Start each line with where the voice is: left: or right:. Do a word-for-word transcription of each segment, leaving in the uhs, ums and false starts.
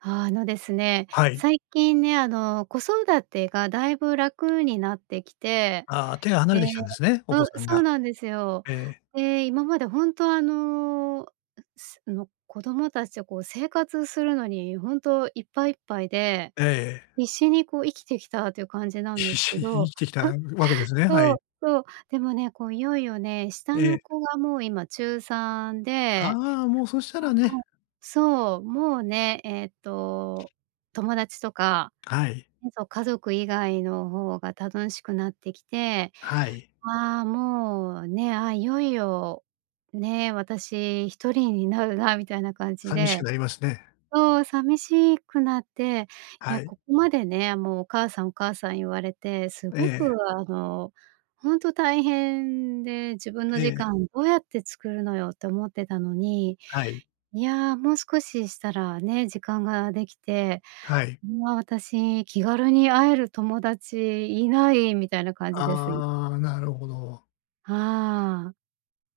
right: あのですね。
left: はい。
right: 最近ね、あの、子育てがだいぶ楽になってきて、
left: ああ、手が離
right: で
left: れてきたんですね、お
right: あ、
left: 子さん
right: そう
left: が。
right: なんですよ。
left: ええ。
right: で、今まで本当あの、の子供たちを、こう、生活するのに本当いっぱいいっぱいで、
left: ええ。
right: 必死にこう、生きてきたという感じなんで
left: 必
right: す
left: 死
right: け
left: に生
right: ど、
left: きてきたわけで すね。は
right: そう
left: い。
right: そう。でもね、こう、いよいよね、
left: え
right: 下の
left: え。
right: 子がもう今ちゅうさんで、
left: ああ、もうそしたらね。
right: そう。もうね、ええっと、友達とか、
left: はい。
right: えぞ家族以外の方が楽しくなってきて、
left: はい。
right: ああ、もうね。あ、いよいよ、ね。私ひとりになるなみたいな感じ
left: 寂し
right: で
left: くなりますね。
right: そう。寂しいくなって、い
left: は
right: や
left: い。
right: ここまでね、もう「お母さん、お母さん」言われて、す
left: え
right: ごく
left: え。
right: あの、本当大変で、自分の時
left: ええ。
right: 間をどうやって作るのよって思ってたのに、
left: はい。
right: いや、もう少ししたらね。時間ができて、
left: はい。
right: いや私気軽に会える友達いない、みたいな感じです。い
left: ああ、なるほど。
right: は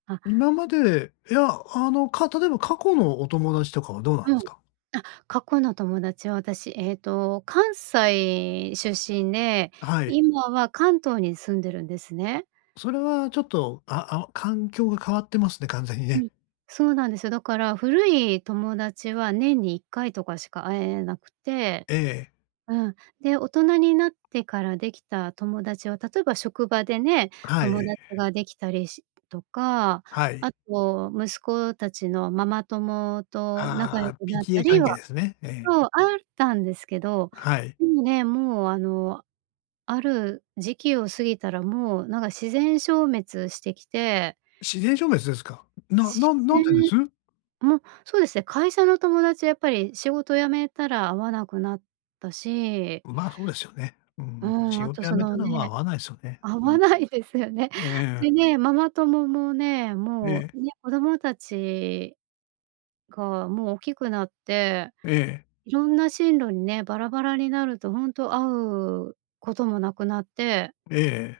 right: あ。あ。
left: 今まで、いや、あの、か例えば過去のお友達とかはどうなん
right: うん。
left: すか？
right: あ、過去の友達は私、ええと、関西出身で、
left: はい。
right: 今は関東に住んでるんですね。
left: それはちょっと、ああ、あお環境が変わってますね、完全に
right: う
left: ね。
right: ん。そうなんですよ。だから古い友達は年にいっかいとかしか会えなくて、
left: ええ。
right: うん。で、大人になってからできた友達は、例えば職場でね、
left: はい。
right: 友達ができたりしとか、
left: はい。
right: あと息子たちのママ友と仲良
left: ああ、
right: くなった
left: PTA
right: り
left: 関
right: は
left: 係ですね。ええ。
right: そう。あったんですけど、
left: はい。
right: でもね、もうあの、ある時期を過ぎたら、もうなんか自然消滅してきて。
left: 自然消滅ですか。な
right: 自
left: なん何でで
right: 然
left: す？
right: もう、そうですね。会社の友達はやっぱり仕事辞めたら会わなくなったし。
left: まあ、そうですよね。う
right: う
left: ん。
right: ん。
left: 仕
right: あと
left: 事辞
right: そ
left: め
right: の
left: たらまあ、会
right: ね。
left: わないすよね。
right: 会
left: う
right: わ
left: ん。
right: ないですよね。
left: ええ。
right: でね、ママ友もね、も
left: ええ。
right: うね、子供たちが、もう大きくなって、
left: ええ。
right: いろんな進路にね、バラバラになるとほんと、会うこともなくなって。
left: ええええ。